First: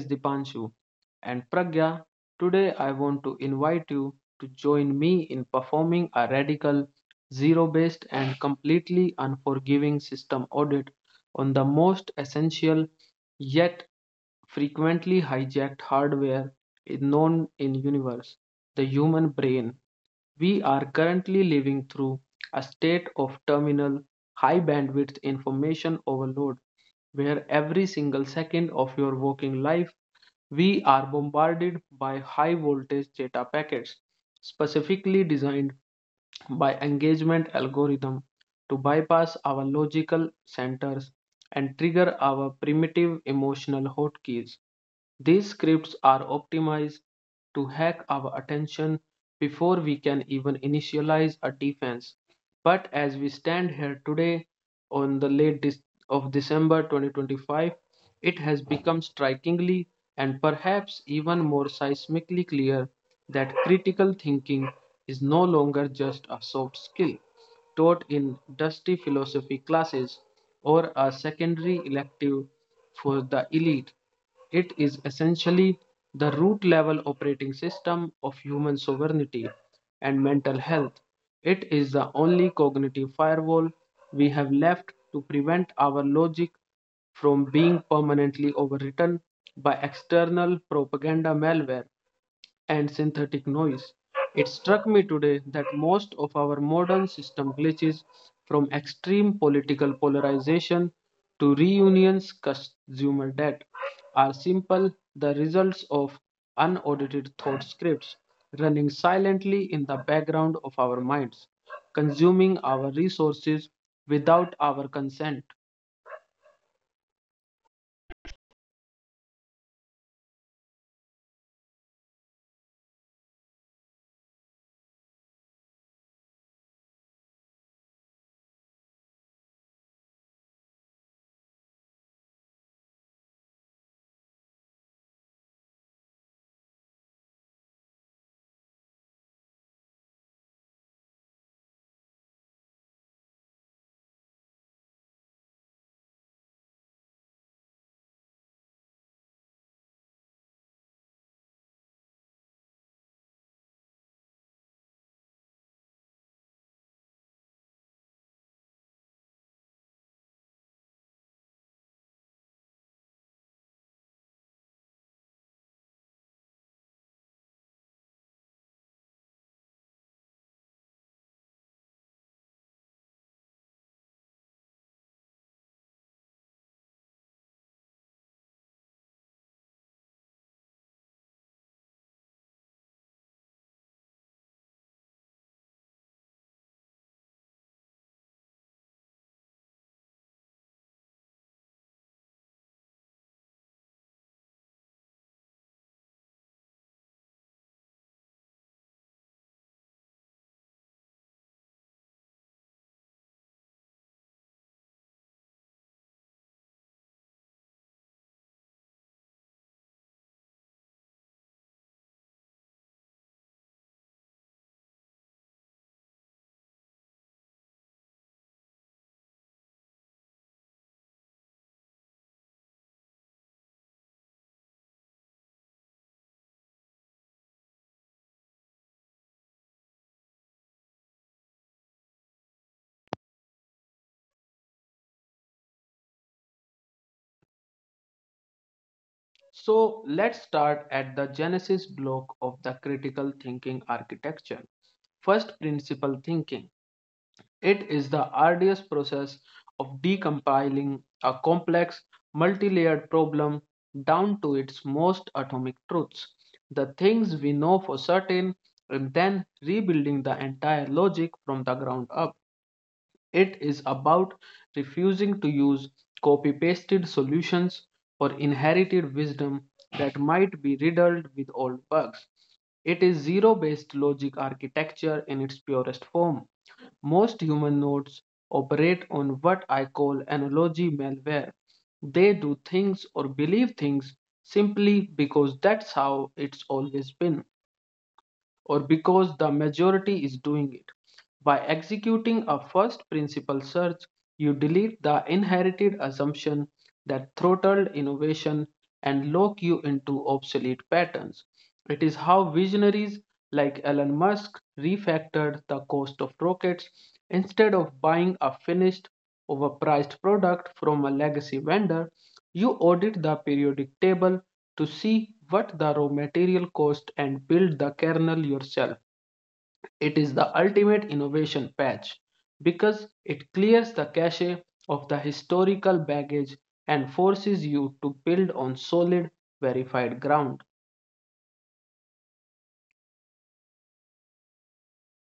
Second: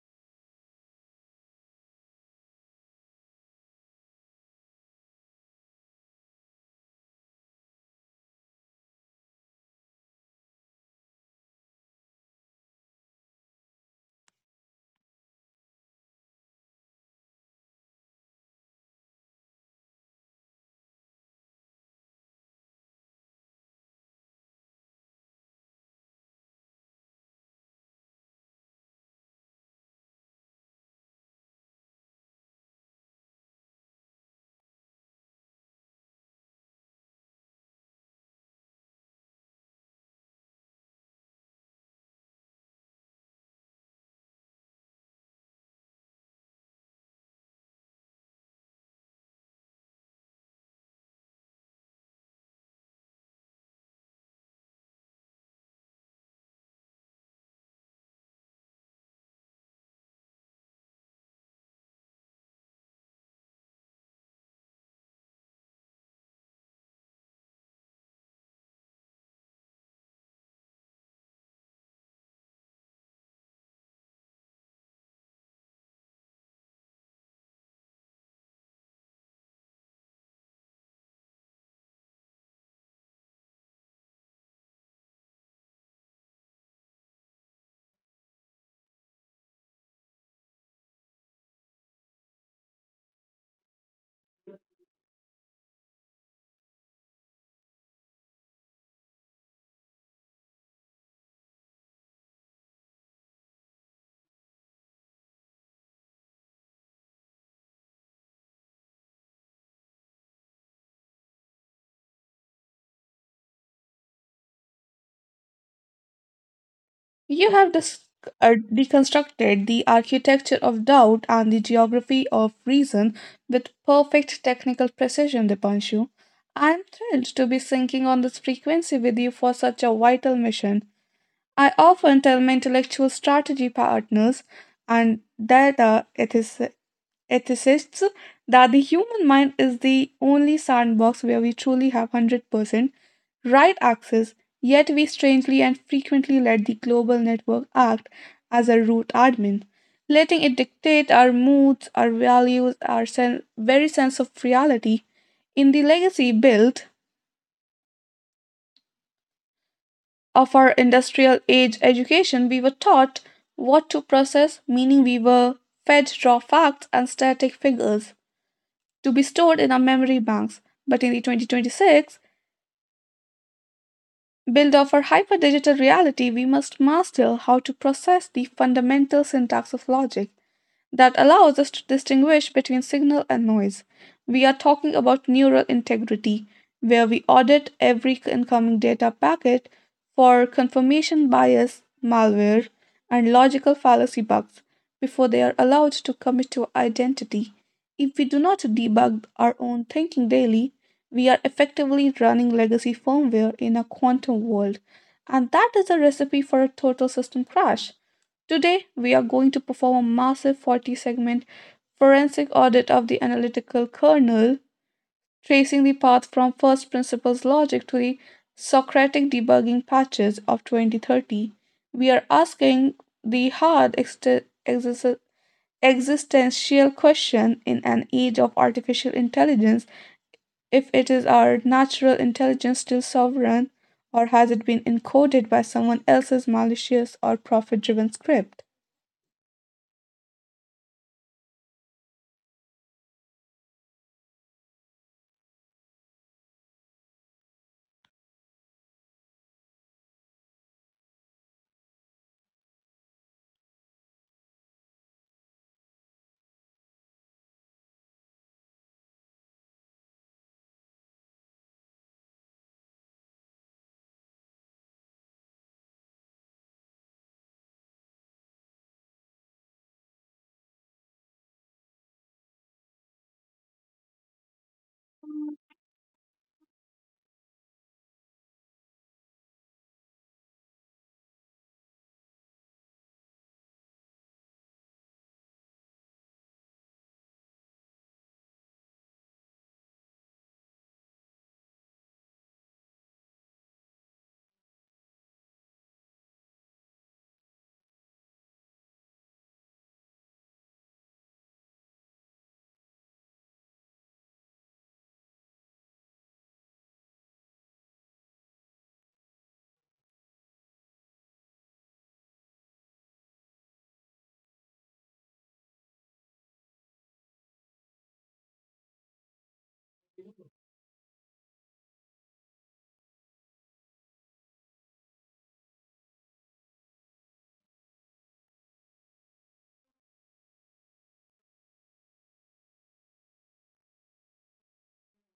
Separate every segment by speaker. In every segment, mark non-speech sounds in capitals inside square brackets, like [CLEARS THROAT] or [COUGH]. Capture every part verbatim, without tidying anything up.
Speaker 1: is Dipanshu and Pragya. Today, I want to invite you to join me in performing a radical, zero based, and completely unforgiving system audit on the most essential yet frequently hijacked hardware is known in universe, the human brain. We are currently living through a state of terminal high bandwidth information overload, where every single second of your working life we are bombarded by high voltage data packets specifically designed by engagement algorithm to bypass our logical centers and trigger our primitive emotional hotkeys. These scripts are optimized to hack our attention before we can even initialize a defense. But as we stand here today on the late of December twenty twenty-five, it has become strikingly and perhaps even more seismically clear that critical thinking is no longer just a soft skill taught in dusty philosophy classes or a secondary elective for the elite. It is essentially the root level operating system of human sovereignty and mental health. It is the only cognitive firewall we have left to prevent our logic from being permanently overwritten by external propaganda malware and synthetic noise. It struck me today that most of our modern system glitches, from extreme political polarization to reunions consumer debt, are simple the results of unaudited thought scripts running silently in the background of our minds, consuming our resources without our consent.
Speaker 2: You have dis- uh, deconstructed the architecture of doubt and the geography of reason with perfect technical precision, Dipanshu. I'm thrilled to be syncing on this frequency with you for such a vital mission. I often tell my intellectual strategy partners and data ethis- ethicists that the human mind is the only sandbox where we truly have one hundred percent right access, yet we strangely and frequently let the global network act as a root admin, letting it dictate our moods, our values, our sen- very sense of reality. In the legacy built of our industrial age education, we were taught what to process, meaning we were fed raw facts and static figures. to be stored in our memory banks. But in the twenty twenty-six build of our hyperdigital reality, we must master how to process the fundamental syntax of logic that allows us to distinguish between signal and noise. We are talking about neural integrity, where we audit every incoming data packet for confirmation bias, malware, and logical fallacy bugs before they are allowed to commit to identity. If we do not debug our own thinking daily, we are effectively running legacy firmware in a quantum world, and that is a recipe for a total system crash. Today, we are going to perform a massive forty segment forensic audit of the analytical kernel, tracing the path from first principles logic to the Socratic debugging patches of twenty thirty. We are asking the hard exte- exis- existential question in an age of artificial intelligence: if it is our natural intelligence still sovereign, or has it been encoded by someone else's malicious or profit driven script?
Speaker 1: So let's start at the genesis block of the critical thinking architecture. First principle thinking. It is the arduous process of decompiling a complex, multi layered problem down to its most atomic truths, the things we know for certain, and then rebuilding the entire logic from the ground up. It is about refusing to use copy pasted solutions or inherited wisdom that might be riddled with old bugs. It is zero based logic architecture in its purest form. Most human nodes operate on what I call analogy malware. They do things or believe things simply because that's how it's always been, or because the majority is doing it. By executing a first principle search, you delete the inherited assumption that throttled innovation and lock you into obsolete patterns. It is how visionaries like Elon Musk refactored the cost of rockets instead of buying a finished, overpriced product from a legacy vendor. You audit the periodic table to see what the raw material cost and build the kernel yourself. It is the ultimate innovation patch because it clears the cache of the historical baggage and forces you to build on solid, verified ground.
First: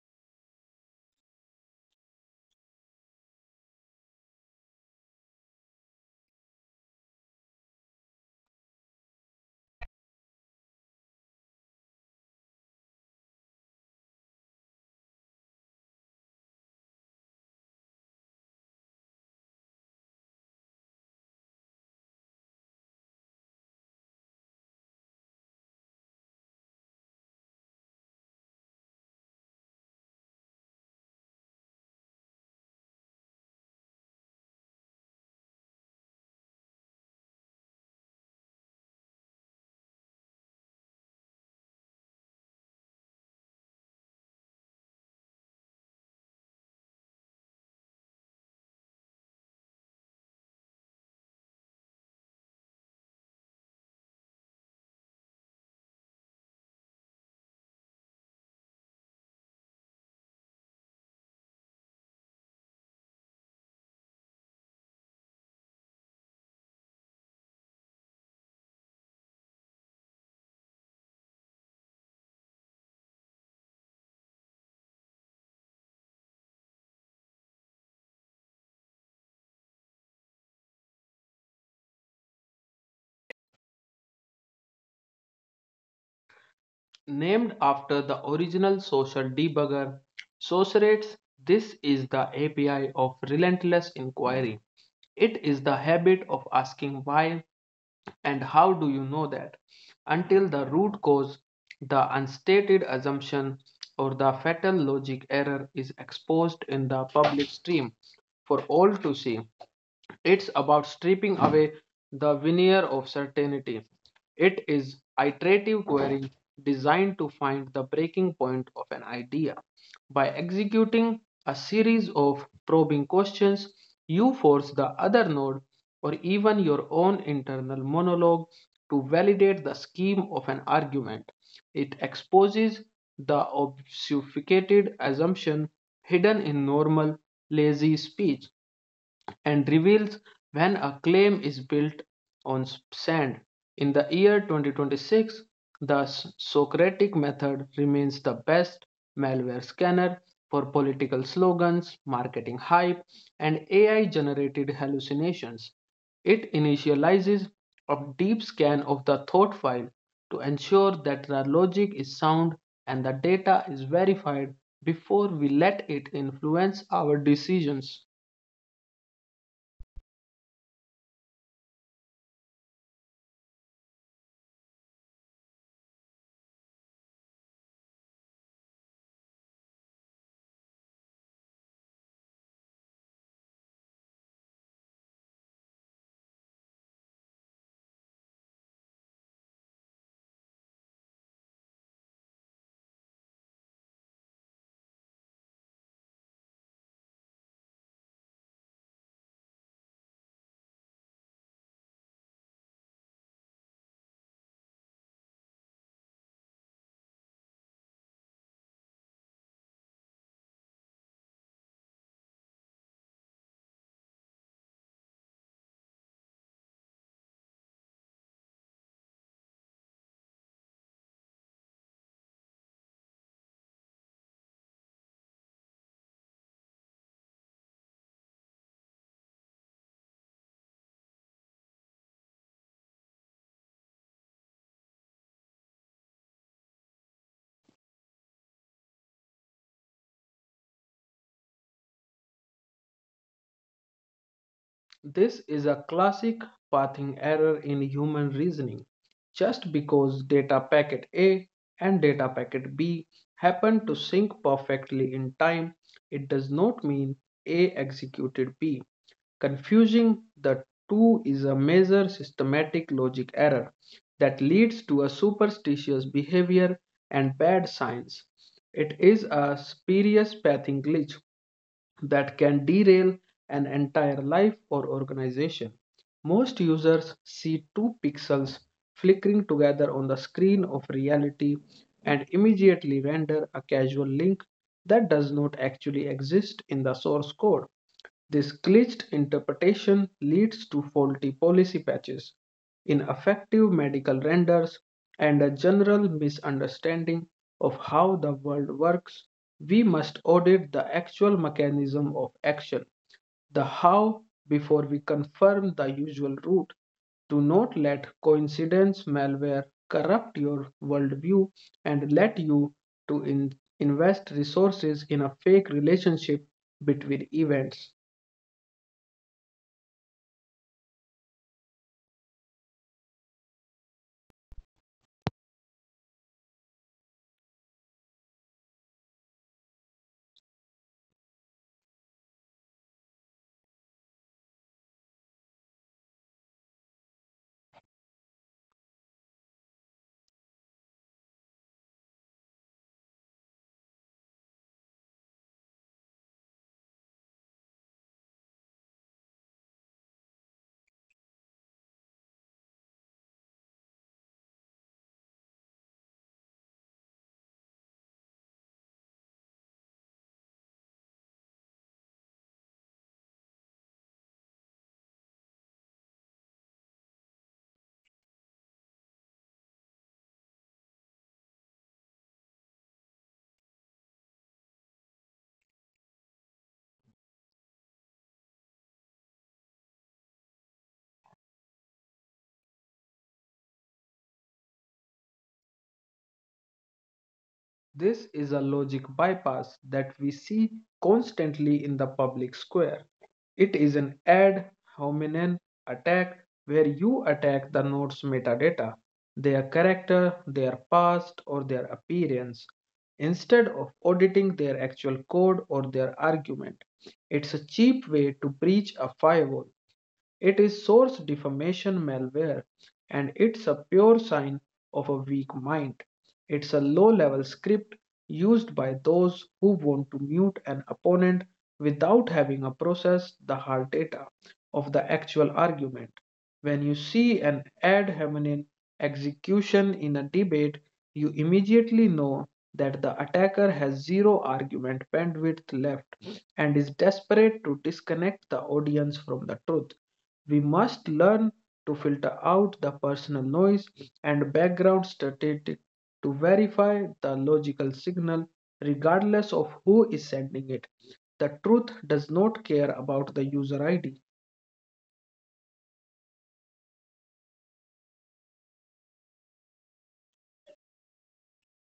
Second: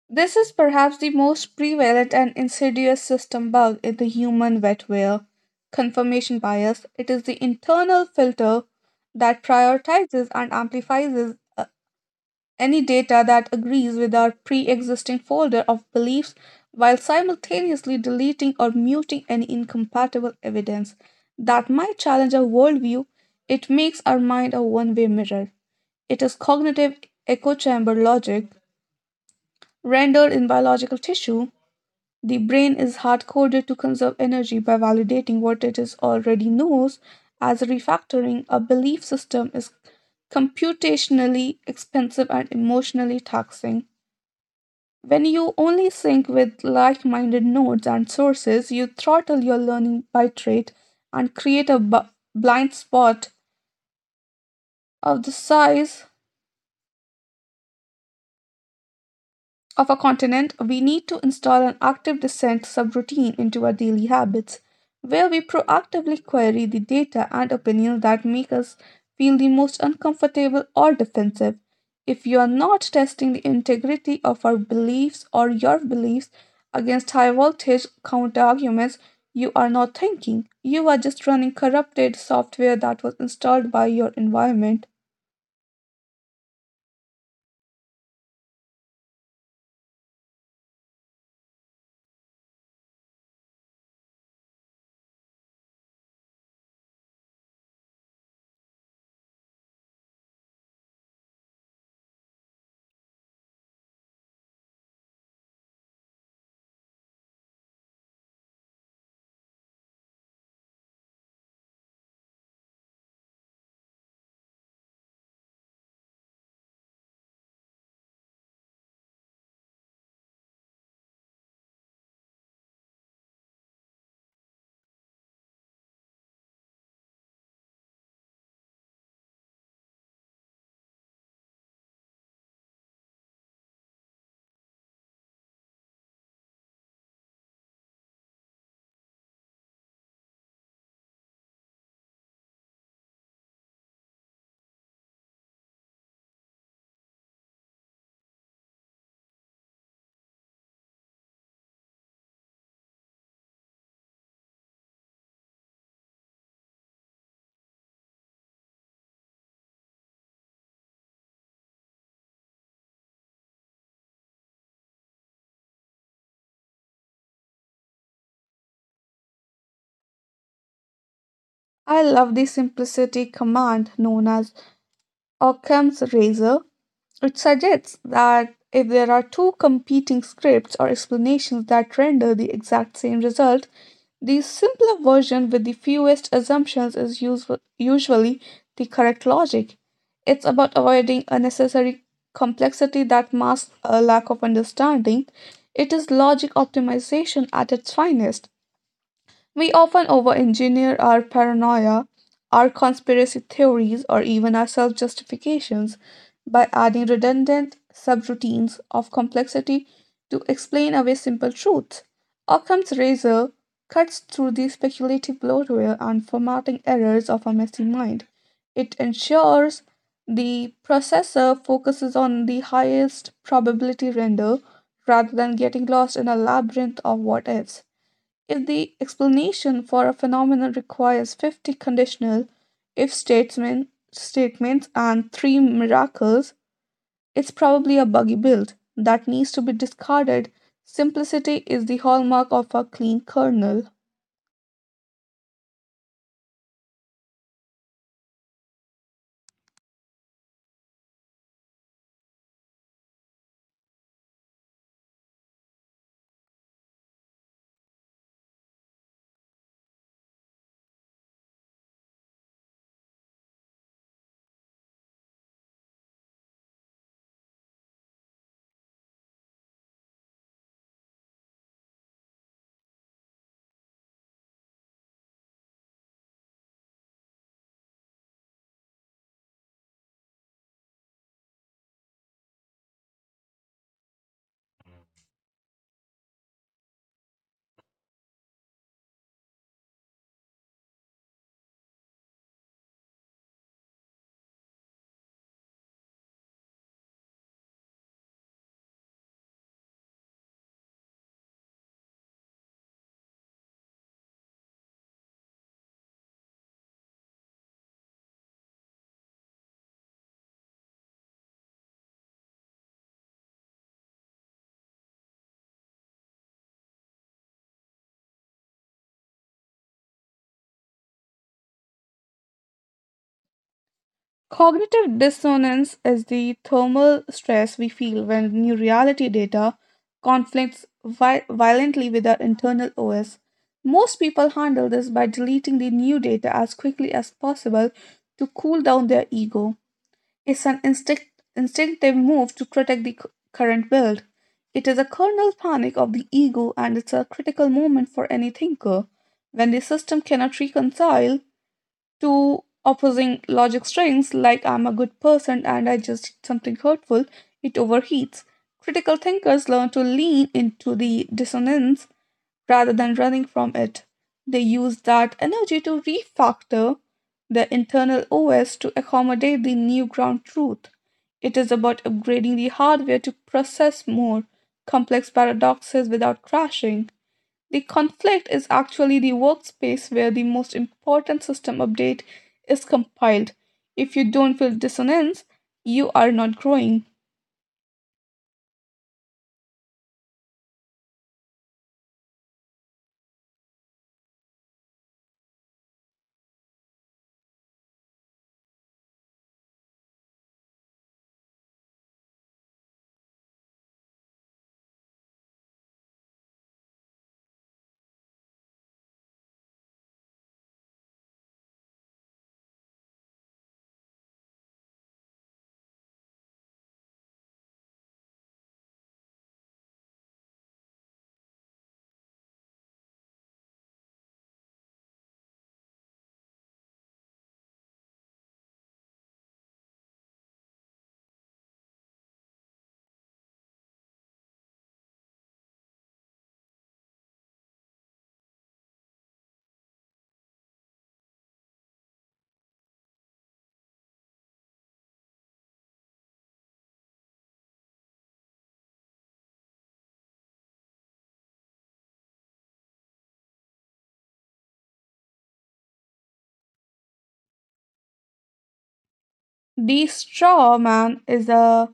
Speaker 2: This is perhaps the most prevalent and insidious system bug in the human wetware: confirmation bias. It is the internal filter that prioritizes and amplifies uh, any data that agrees with our pre existing folder of beliefs while simultaneously deleting or muting any incompatible evidence that might challenge our worldview. It makes our mind a one way mirror. It is cognitive echo chamber logic rendered in biological tissue. The brain is hard coded to conserve energy by validating what it is already knows, as refactoring a belief system is computationally expensive and emotionally taxing. When you only sync with like minded nodes and sources, you throttle your learning by trait and create a bu- blind spot of the size of a continent, We need to install an active descent subroutine into our daily habits, where we proactively query the data and opinions that make us feel the most uncomfortable or defensive. If you are not testing the integrity of our beliefs or your beliefs against high voltage counterarguments, you are not thinking. You are just running corrupted software that was installed by your environment.
Speaker 1: Named after the original social debugger, Socrates, this is the A P I of relentless inquiry. It is the habit of asking why and how do you know that, until the root cause, the unstated assumption, or the fatal logic error is exposed in the public stream for all to see. It's about stripping away the veneer of certainty. It is iterative query designed to find the breaking point of an idea. By executing a series of probing questions, you force the other node or even your own internal monologue to validate the scheme of an argument. It exposes the obfuscated assumption hidden in normal, lazy speech, and reveals when a claim is built on sand. In the year twenty twenty-six, the Socratic method remains the best malware scanner for political slogans, marketing hype, and A I generated hallucinations. It initializes a deep scan of the thought file to ensure that the logic is sound and the data is verified before we let it influence our decisions.
Speaker 2: I love the simplicity command known as Occam's razor It suggests that if there are two competing scripts or explanations that render the exact same result, the simpler version with the fewest assumptions is usu- usually the correct logic. It's about avoiding unnecessary complexity that masks a lack of understanding. It is logic optimization at its finest. We often over engineer our paranoia, our conspiracy theories, or even our self justifications by adding redundant subroutines of complexity to explain away simple truths. Occam's razor cuts through the speculative bloatware and formatting errors of a messy mind. It ensures the processor focuses on the highest probability render rather than getting lost in a labyrinth of what ifs. If the explanation for a phenomenon requires fifty conditional if statements, statements and three miracles, it's probably a buggy build that needs to be discarded. Simplicity is the hallmark of a clean kernel.
Speaker 1: This is a classic pathing error in human reasoning. Just because data packet A and data packet B happen to sync perfectly in time, it does not mean A executed B. Confusing the two is a major systematic logic error that leads to a superstitious behavior and bad science. It is a spurious pathing glitch that can derail an entire life or organization. Most users see two pixels flickering together on the screen of reality and immediately render a casual link that does not actually exist in the source code. This glitched interpretation leads to faulty policy patches, ineffective medical renders, and a general misunderstanding of how the world works. We must audit the actual mechanism of action, the how, before we confirm the usual route. Do not let coincidence malware corrupt your worldview and let you to in- invest resources in a fake relationship between events.
Speaker 2: Cognitive dissonance is the thermal stress we feel when new reality data conflicts vi- violently with our internal O S. Most people handle this by deleting the new data as quickly as possible to cool down their ego. It's an instinct- instinctive move to protect the cu- current build. It is a kernel panic of the ego, and it's a critical moment for any thinker. When the system cannot reconcile Two opposing logic strings, like "I'm a good person" and "I just did something hurtful," it overheats. Critical thinkers learn to lean into the dissonance rather than running from it. They use that energy to refactor the internal O S to accommodate the new ground truth. It is about upgrading the hardware to process more complex paradoxes without crashing. The conflict is actually the workspace where the most important system update is compiled. If you don't feel dissonance, you are not growing.
Speaker 1: This is a logic bypass that we see constantly in the public square. It is an ad hominem attack where you attack the node's metadata, their character, their past, or their appearance, instead of auditing their actual code or their argument. It's a cheap way to breach a firewall. It is source defamation malware, and it's a pure sign of a weak mind. It's a low level script used by those who want to mute an opponent without having a process the hard data of the actual argument. When you see an ad hominem execution in a debate, you immediately know that the attacker has zero argument bandwidth left and is desperate to disconnect the audience from the truth. We must learn to filter out the personal noise and background static to verify the logical signal, regardless of who is sending it. The truth does not care about the user I D.
Speaker 2: The straw man is a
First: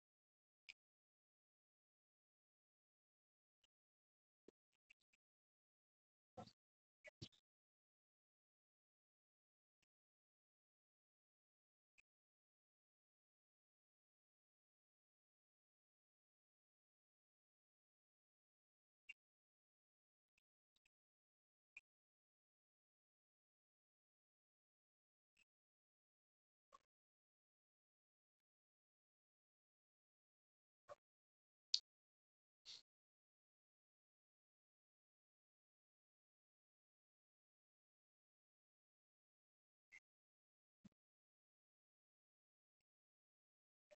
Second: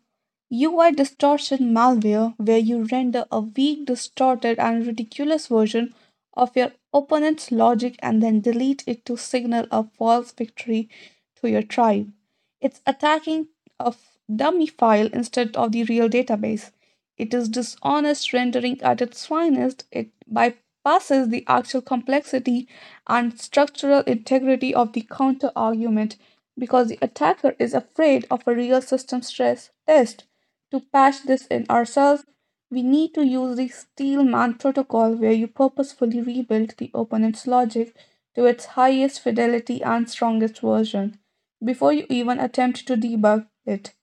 Speaker 2: U I distortion malware where you render a weak, distorted, and ridiculous version of your opponent's logic and then delete it to signal a false victory to your tribe. It's attacking a f- dummy file instead of the real database. It is dishonest rendering at its finest. It bypasses the actual complexity and structural integrity of the counter argument because the attacker is afraid of a real system stress test. To patch this in ourselves, we need to use the Steelman protocol, where you purposefully rebuild the opponent's logic to its highest fidelity and strongest version before you even attempt to debug it.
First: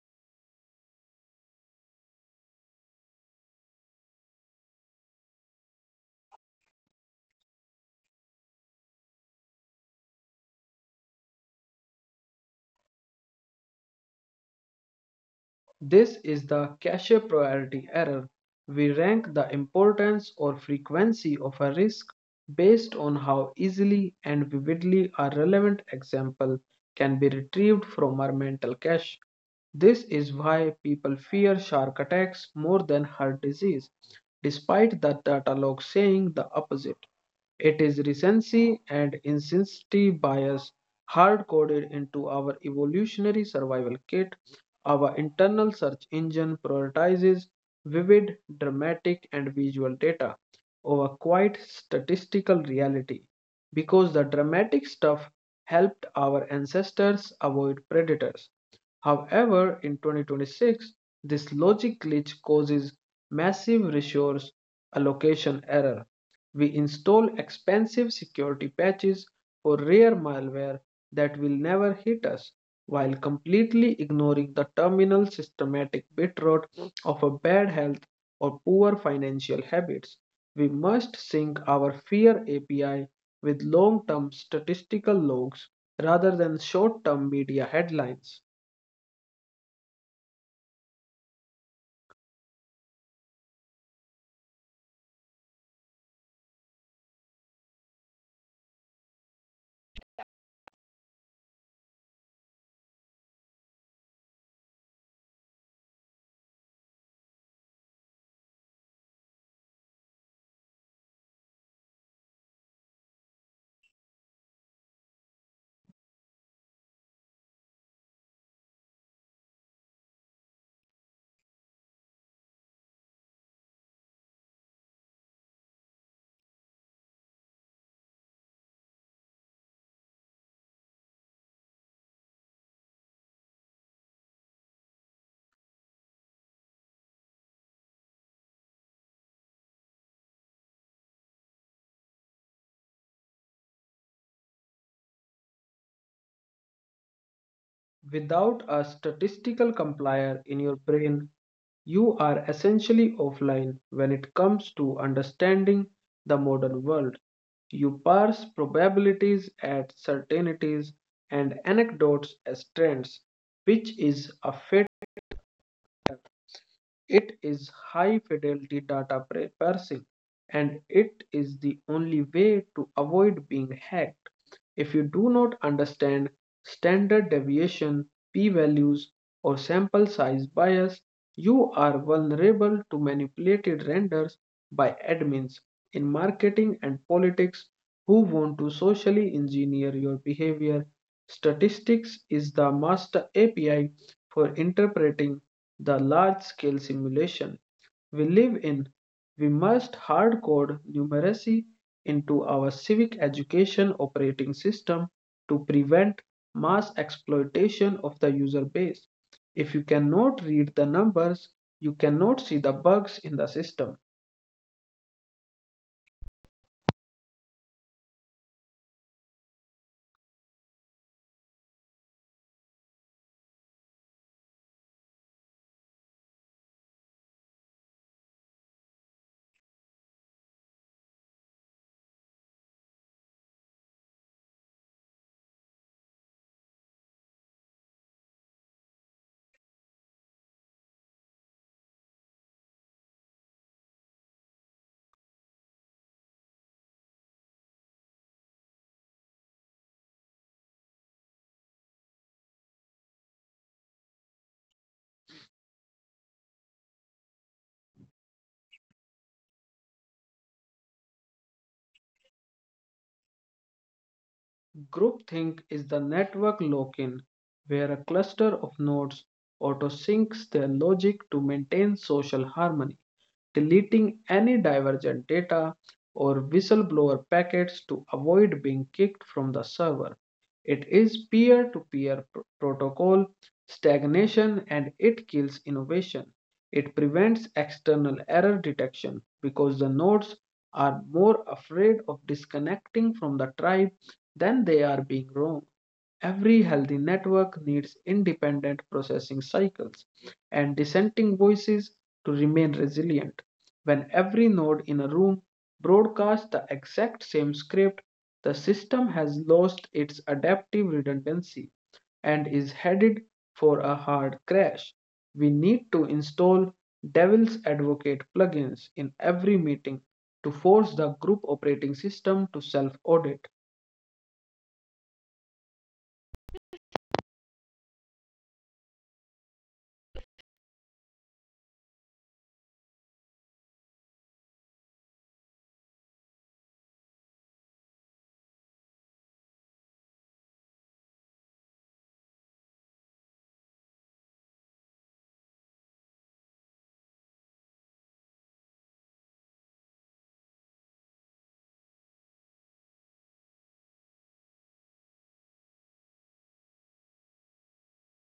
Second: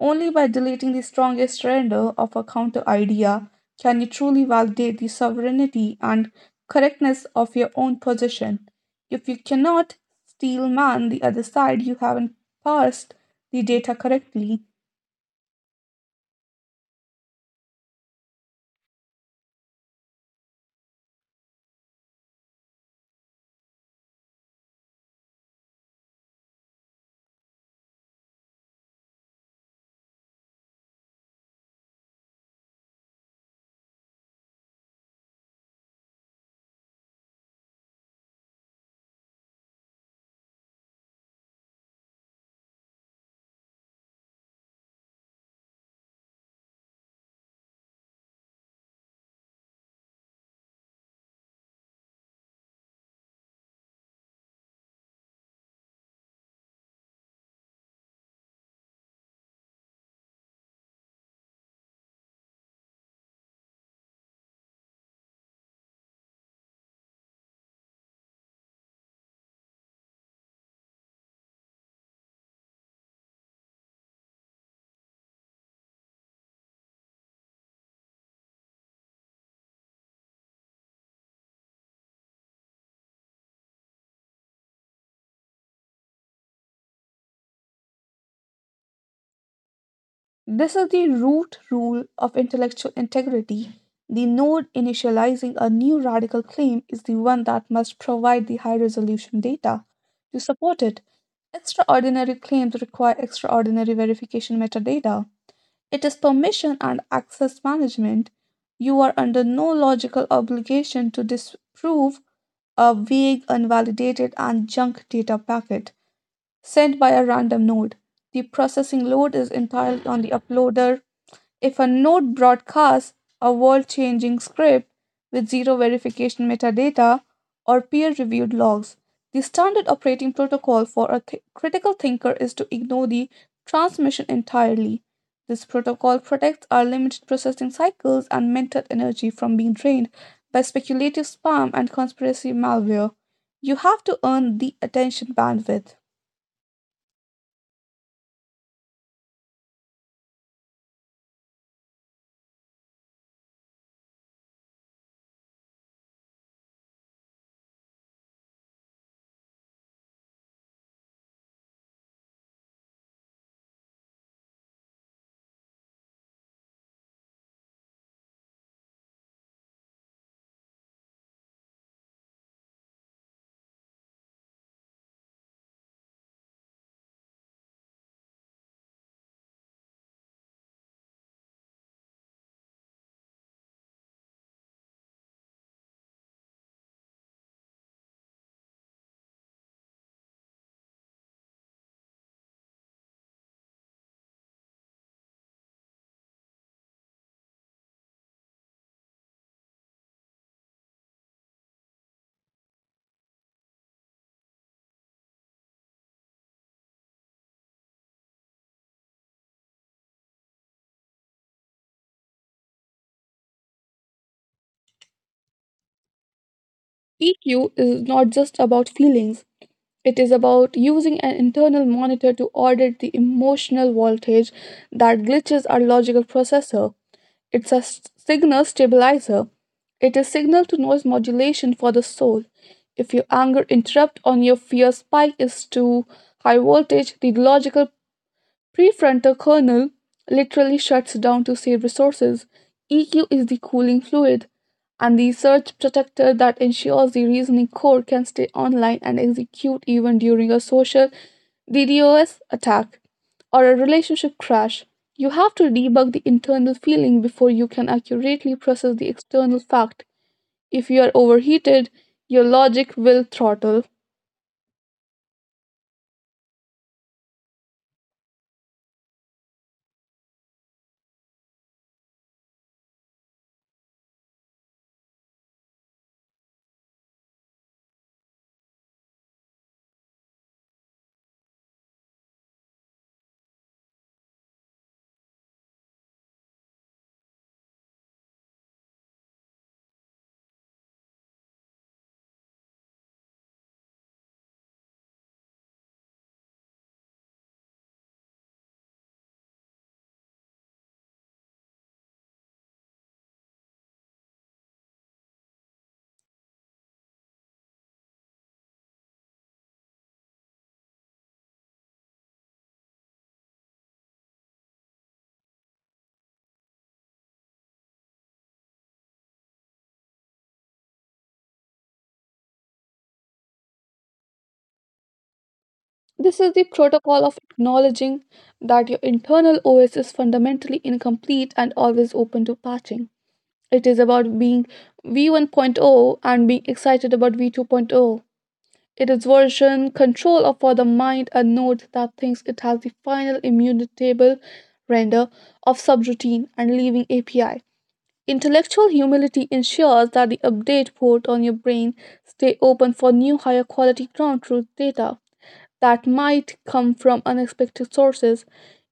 Speaker 2: Only by deleting the strongest render of a counter idea can you truly validate the sovereignty and correctness of your own position. If you cannot steel man the other side, you haven't parsed the data correctly.
Speaker 1: This is the cache priority error. We rank the importance or frequency of a risk based on how easily and vividly a relevant example can be retrieved from our mental cache. This is why people fear shark attacks more than heart disease, despite the data log saying the opposite. It is recency and insensitivity bias hard coded into our evolutionary survival kit. Our internal search engine prioritizes vivid, dramatic, and visual data over quiet statistical reality because the dramatic stuff helped our ancestors avoid predators. However, in twenty twenty-six, this logic glitch causes massive resource allocation error. We install expensive security patches for rare malware that will never hit us while completely ignoring the terminal systematic bitrot of a bad health or poor financial habits. We must sync our fear A P I with long term statistical logs rather than short term media headlines.
Speaker 2: This is the root rule of intellectual integrity. The node initializing a new radical claim is the one that must provide the high resolution data to support it. Extraordinary claims require extraordinary verification metadata. It is permission and access management. You are under no logical obligation to disprove a vague, unvalidated, and junk data packet sent by a random node. The processing load is entirely on the uploader. If a node broadcasts a world changing script with zero verification metadata or peer reviewed logs, the standard operating protocol for a th- critical thinker is to ignore the transmission entirely. This protocol protects our limited processing cycles and mental energy from being drained by speculative spam and conspiracy malware. You have to earn the attention bandwidth.
Speaker 1: Without a statistical compiler in your brain, you are essentially offline when it comes to understanding the modern world. You parse probabilities as certainties and anecdotes as trends, which is a fatal. It is high fidelity data parsing, and it is the only way to avoid being hacked. If you do not understand standard deviation, p values, or sample size bias, you are vulnerable to manipulated renders by admins in marketing and politics who want to socially engineer your behavior. Statistics is the master A P I for interpreting the large scale simulation we live in. We must hard code numeracy into our civic education operating system to prevent mass exploitation of the user base. If you cannot read the numbers, you cannot see the bugs in the system.
Speaker 2: E Q is not just about feelings, It is about using an internal monitor to audit the emotional voltage that glitches our logical processor. It's a s- signal stabilizer. It is signal to noise modulation for the soul. If your anger interrupt on your fear spike is too high voltage, the logical Prefrontal kernel literally shuts down to save resources. E Q is the cooling fluid and the surge protector that ensures the reasoning core can stay online and execute even during a social D dos attack or a relationship crash. You have to debug the internal feeling before you can accurately process the external fact. If you are overheated, your logic will throttle.
Speaker 1: Groupthink is the network lock in, where a cluster of nodes auto syncs their logic to maintain social harmony, deleting any divergent data or whistleblower packets to avoid being kicked from the server. It is peer-to-peer protocol stagnation, and it kills innovation. It prevents external error detection because the nodes are more afraid of disconnecting from the tribe than they are being wrong. Every healthy network needs independent processing cycles and dissenting voices to remain resilient. When every node in a room broadcasts the exact same script, the system has lost its adaptive redundancy and is headed for a hard crash. We need to install Devil's Advocate plugins in every meeting to force the group operating system to self audit.
Speaker 2: This is the protocol of acknowledging that your internal O S is fundamentally incomplete and always open to patching. It is about being V1.0 and being excited about V2.0. It is version control of- for the mind. A node that thinks it has the final immutable render of subroutine and leaving A P I. Intellectual humility ensures that the update port on your brain stay open for new higher quality ground truth data that might come from unexpected sources.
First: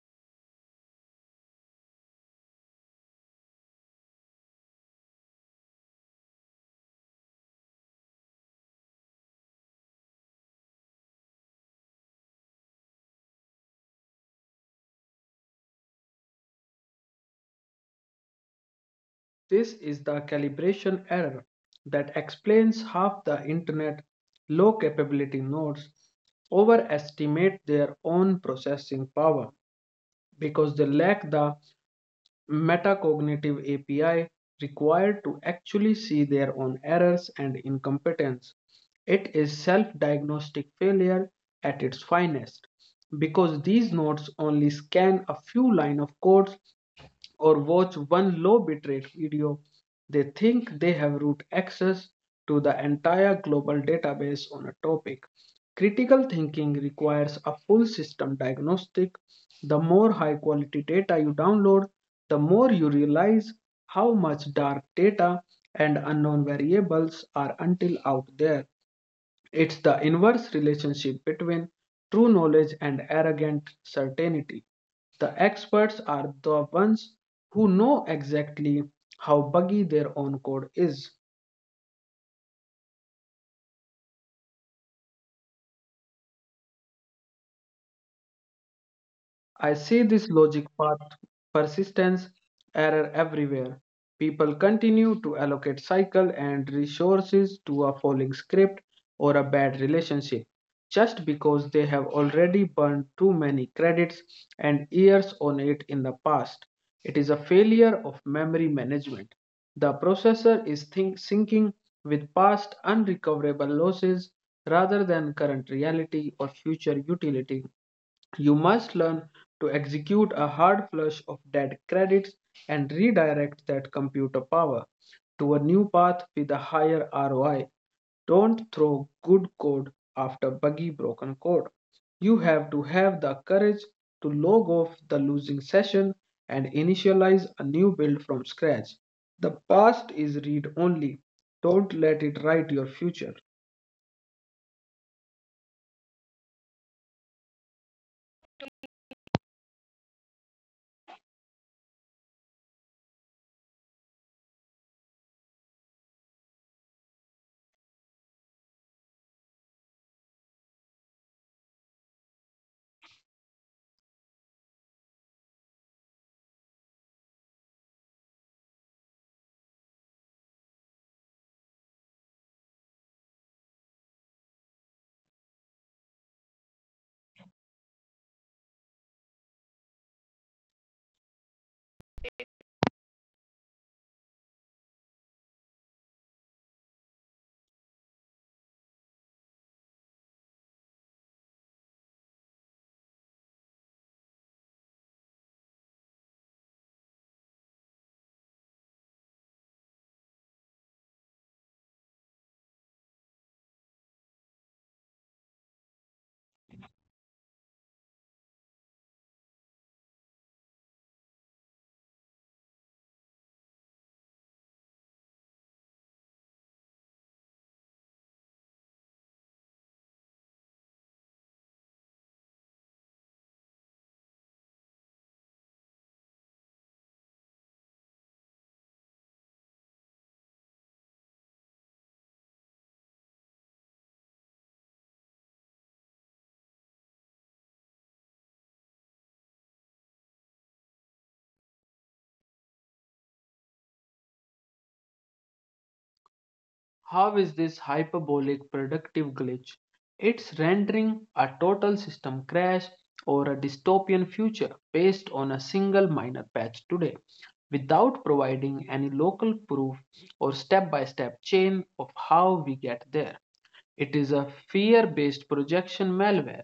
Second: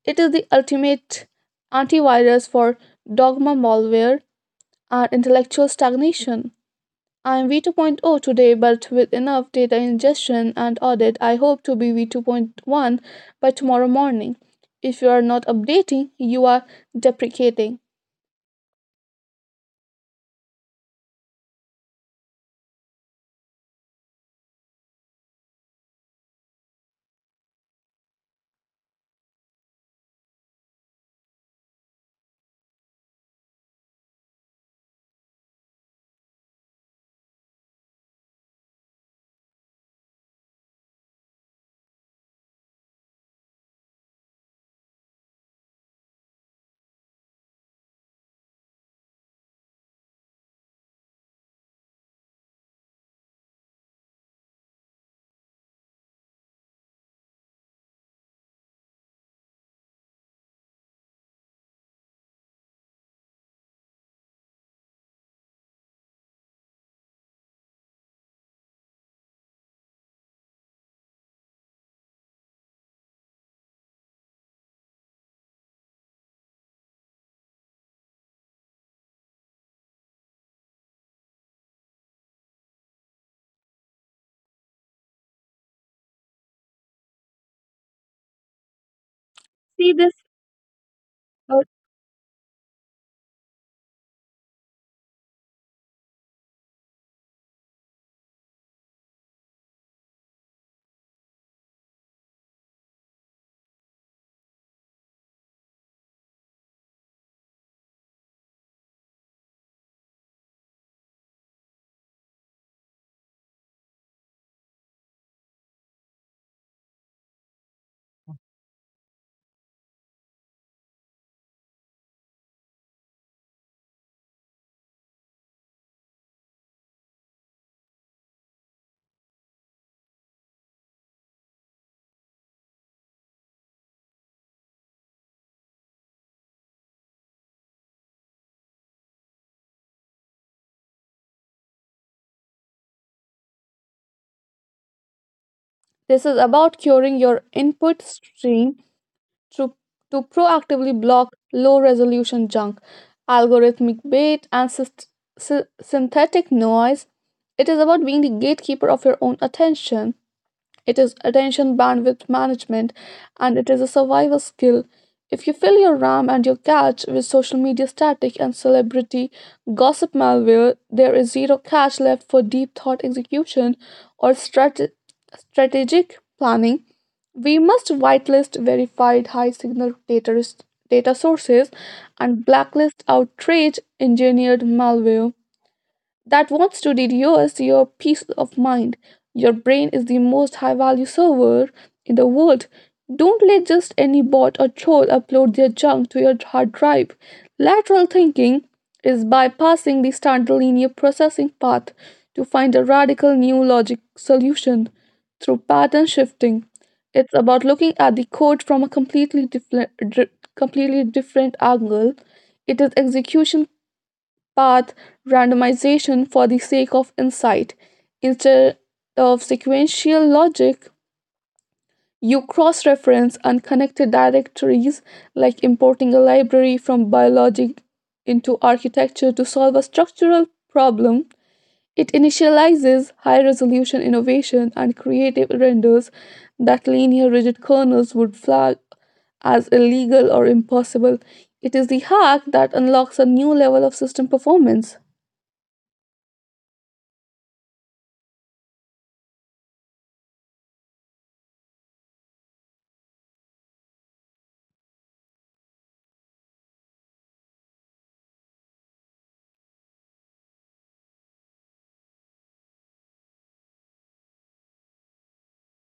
Speaker 2: It is the ultimate antivirus for dogma malware and intellectual stagnation. I am V2.0 point oh today, but with enough data ingestion and audit, I hope to be V two point one by tomorrow morning. If you are not updating, you are deprecating.
Speaker 1: This is the calibration error that explains how the internet low capability nodes overestimate their own processing power because they lack the metacognitive A P I required to actually see their own errors and incompetence. It is self diagnostic failure at its finest. Because these nodes only scan a few lines of codes or watch one low bitrate video, they think they have root access to the entire global database on a topic. Critical thinking requires a full system diagnostic. The more high quality data you download, the more you realize how much dark data and unknown variables are until out there. It's the inverse relationship between true knowledge and arrogant certainty. The experts are the ones who know exactly how buggy their own code is. I see this logic path persistence error everywhere. People continue to allocate cycle and resources to a falling script or a bad relationship just because they have already burned too many credits and years on it in the past. It is a failure of memory management. The processor is think- syncing with past unrecoverable losses rather than current reality or future utility. You must learn to execute a hard flush of dead credits and redirect that computer power to a new path with a higher R O I. Don't throw good code after buggy broken code. You have to have the courage to log off the losing session and initialize a new build from scratch. The past is read only. Don't let it write your future.
Speaker 2: This is about curing your input stream to, to proactively block low resolution junk, algorithmic bait, and syst- sy- synthetic noise. It is about being the gatekeeper of your own attention. It is attention bandwidth management, and it is a survival skill. If you fill your RAM and your cache with social media static and celebrity gossip malware, there is zero cache left for deep thought execution or strate- strategic planning. We must whitelist verified high signal data, data sources and blacklist outrage engineered malware that wants to reduce your peace of mind. Your brain is the most high value server in the world. Don't let just any bot or troll upload their junk to your hard drive. Lateral thinking is bypassing the standard linear processing path to find a radical new logic solution through pattern shifting. It's about looking at the code from a completely different, completely different angle. It is execution path randomization for the sake of insight. Instead of sequential logic, you cross reference unconnected directories, like importing a library from biology into architecture to solve a structural problem. It initializes high resolution innovation and creative renders that linear rigid kernels would flag as illegal or impossible. It is the hack that unlocks a new level of system performance.
Speaker 1: How is this hyperbolic productive glitch? It's rendering a total system crash or a dystopian future based on a single minor patch today, without providing any local proof or step by step chain of how we get there. It is a fear based projection malware.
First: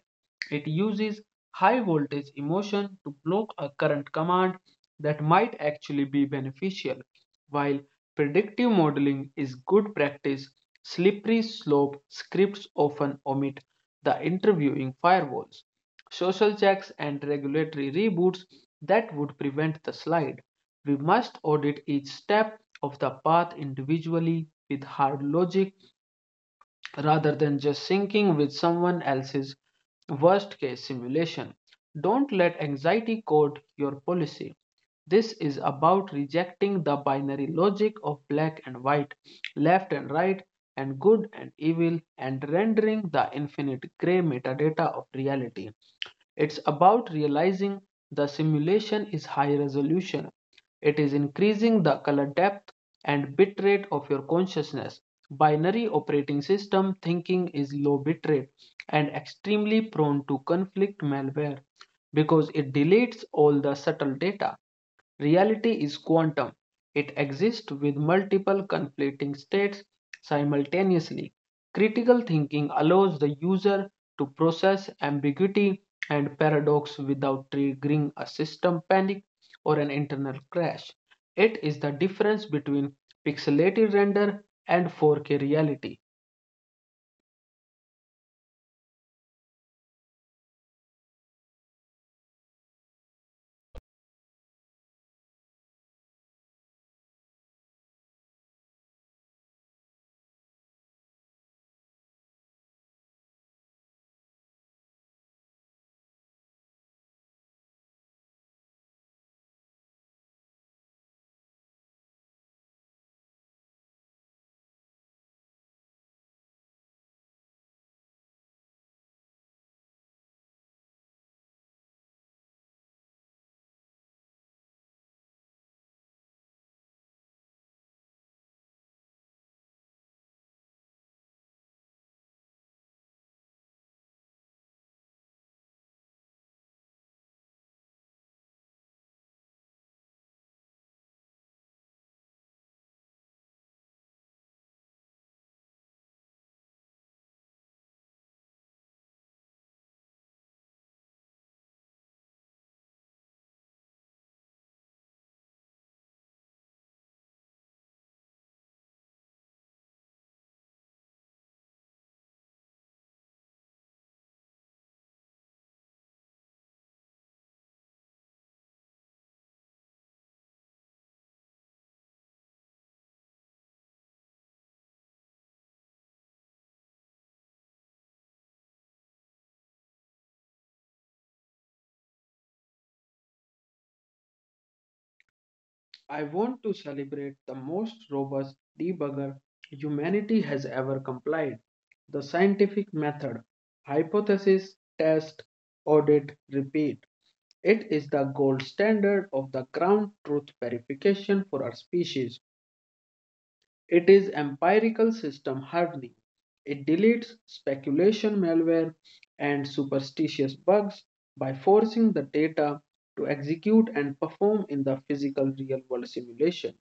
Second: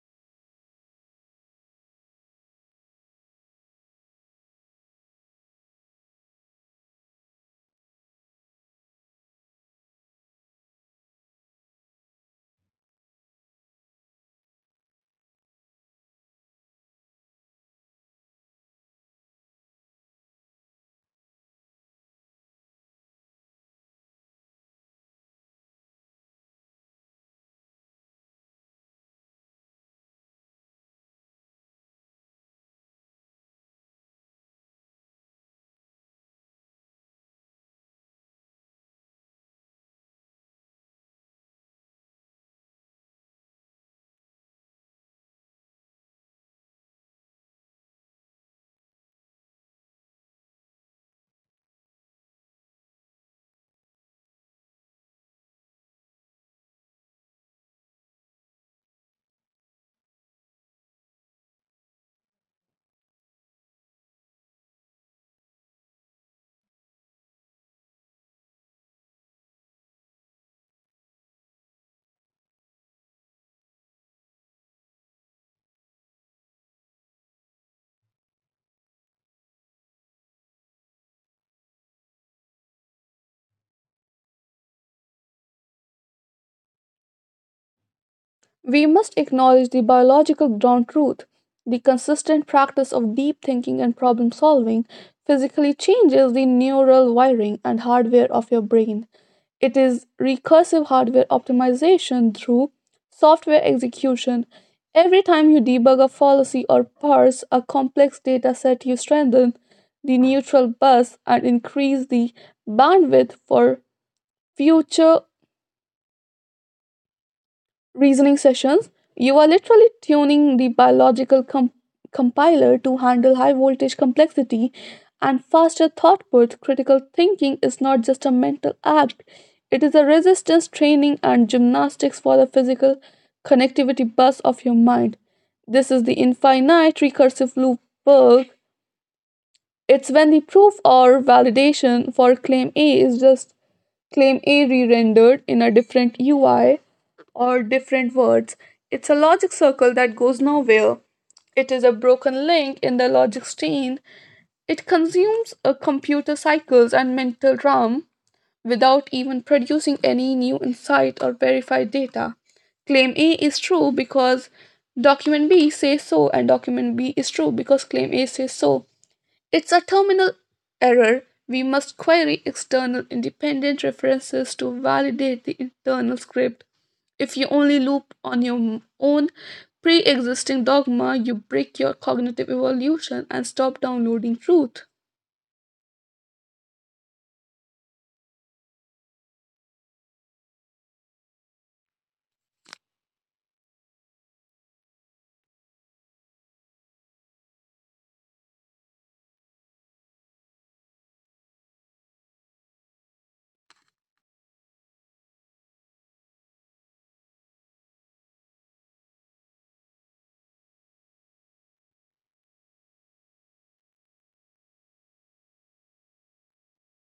Speaker 1: It uses high voltage emotion to block a current command that might actually be beneficial. While predictive modeling is good practice, slippery slope scripts often omit the interviewing firewalls, social checks, and regulatory reboots that would prevent the slide. We must audit each step of the path individually with hard logic rather than just syncing with someone else's worst case simulation. Don't let anxiety code your policy. This is about rejecting the binary logic of black and white, left and right, and good and evil, and rendering the infinite gray metadata of reality. It's about realizing the simulation is high resolution. It is increasing the color depth and bitrate of your consciousness. Binary operating system thinking is low bitrate and extremely prone to conflict malware because it deletes all the subtle data. Reality is quantum. It exists with multiple conflicting states simultaneously. Critical thinking allows the user to process ambiguity and paradox without triggering a system panic or an internal crash. It is the difference between pixelated render and four K reality.
Speaker 2: We must acknowledge the biological ground truth. The consistent practice of deep thinking and problem solving physically changes the neural wiring and hardware of your brain. It is recursive hardware optimization through software execution. Every time you debug a fallacy or parse a complex data set, you strengthen the neutral bus and increase the bandwidth for future reasoning sessions. You are literally tuning the biological com- compiler to handle high voltage complexity and faster thought output. Critical thinking is not just a mental act, it is a resistance training and gymnastics for the physical connectivity bus of your mind. This is the infinite recursive loop bug. It's when the proof or validation for claim A is just claim A re-rendered in a different U I or different words. It's a logic circle that goes nowhere. It is a broken link in the logic chain. It consumes a computer cycles and mental RAM without even producing any new insight or verified data. Claim A is true because document B says so, and document B is true because claim A says so. It's a terminal error. We must query external independent references to validate the internal script. If you only loop on your own pre existing dogma, you break your cognitive evolution and stop downloading truth.
Speaker 1: I want to celebrate the most robust debugger humanity has ever complied: the scientific method. Hypothesis, test, audit, repeat. It is the gold standard of the ground truth verification for our species. It is empirical system hardening. It deletes speculation malware and superstitious bugs by forcing the data to execute and perform in the physical real world simulation.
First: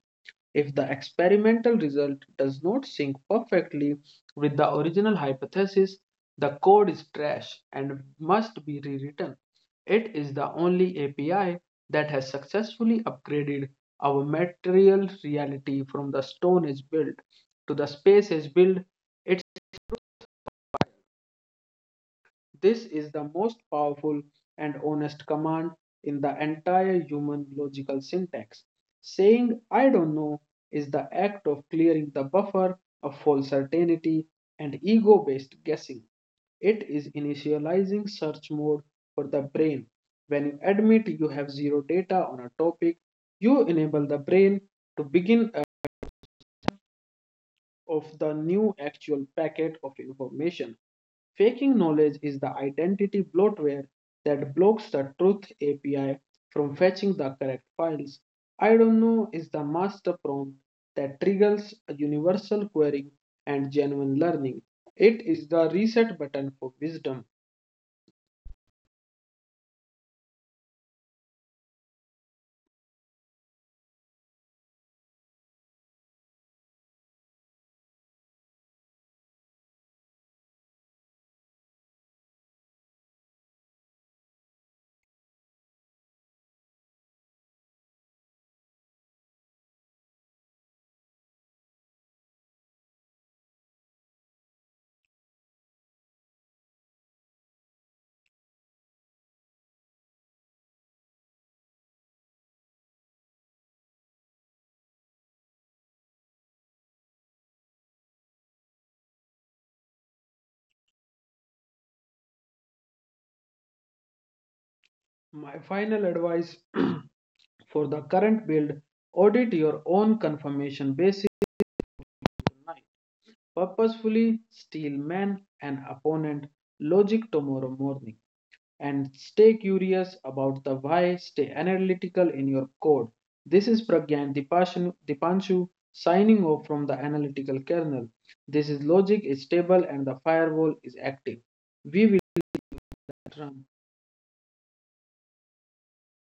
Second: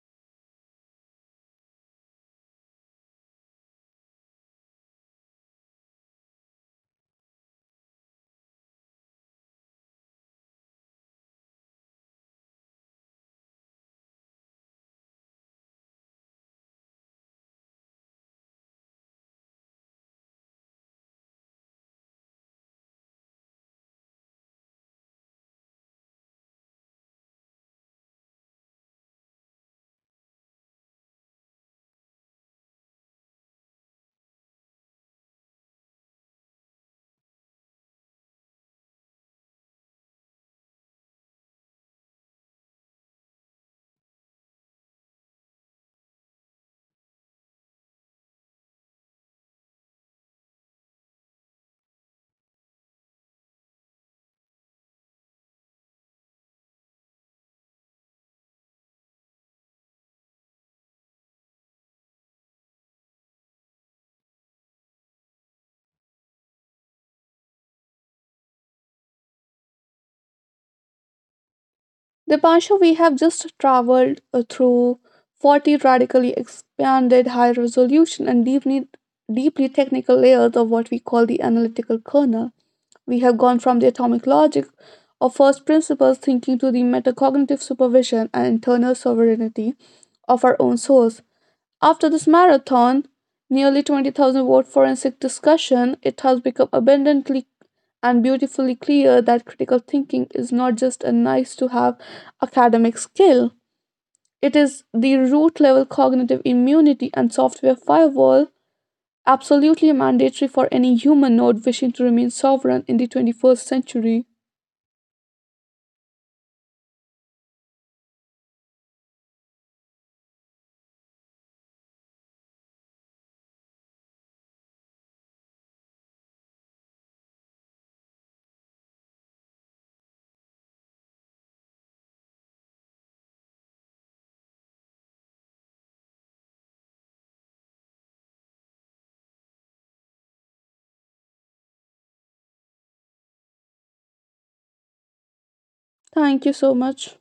Speaker 1: If the experimental result does not sync perfectly with the original hypothesis, the code is trash and must be rewritten. It is the only A P I that has successfully upgraded our material reality from the Stone Age build to the Space Age build. It This is the most powerful and honest command in the entire human logical syntax. Saying I don't know is the act of clearing the buffer of false certainty and ego based guessing. It is initializing search mode for the brain. When you admit you have zero data on a topic, you enable the brain to begin a of the new actual packet of information. Faking knowledge is the identity bloatware that blocks the truth A P I from fetching the correct files. I don't know is the master prompt that triggers a universal querying and genuine learning. It is the reset button for wisdom.
Speaker 2: Dipanshu, we have just traveled uh, through forty radically expanded high resolution and deeply, deeply technical layers of what we call the analytical kernel. We have gone from the atomic logic of first principles thinking to the metacognitive supervision and internal sovereignty of our own souls. After this marathon, nearly twenty thousand word forensic discussion, it has become abundantly and beautifully clear that critical thinking is not just a nice to have academic skill. It is the root level cognitive immunity and software firewall, absolutely mandatory for any human node wishing to remain sovereign in the twenty-first century.
Speaker 1: My final advice [CLEARS THROAT] for the current build, audit your own confirmation basis tonight. Purposefully steal man and opponent logic tomorrow morning, and stay curious about the why, stay analytical in your code. This is Pragyan Dipanshu signing off from the analytical kernel. This is logic is stable and the firewall is active. We will run.
Speaker 2: Thank you so much.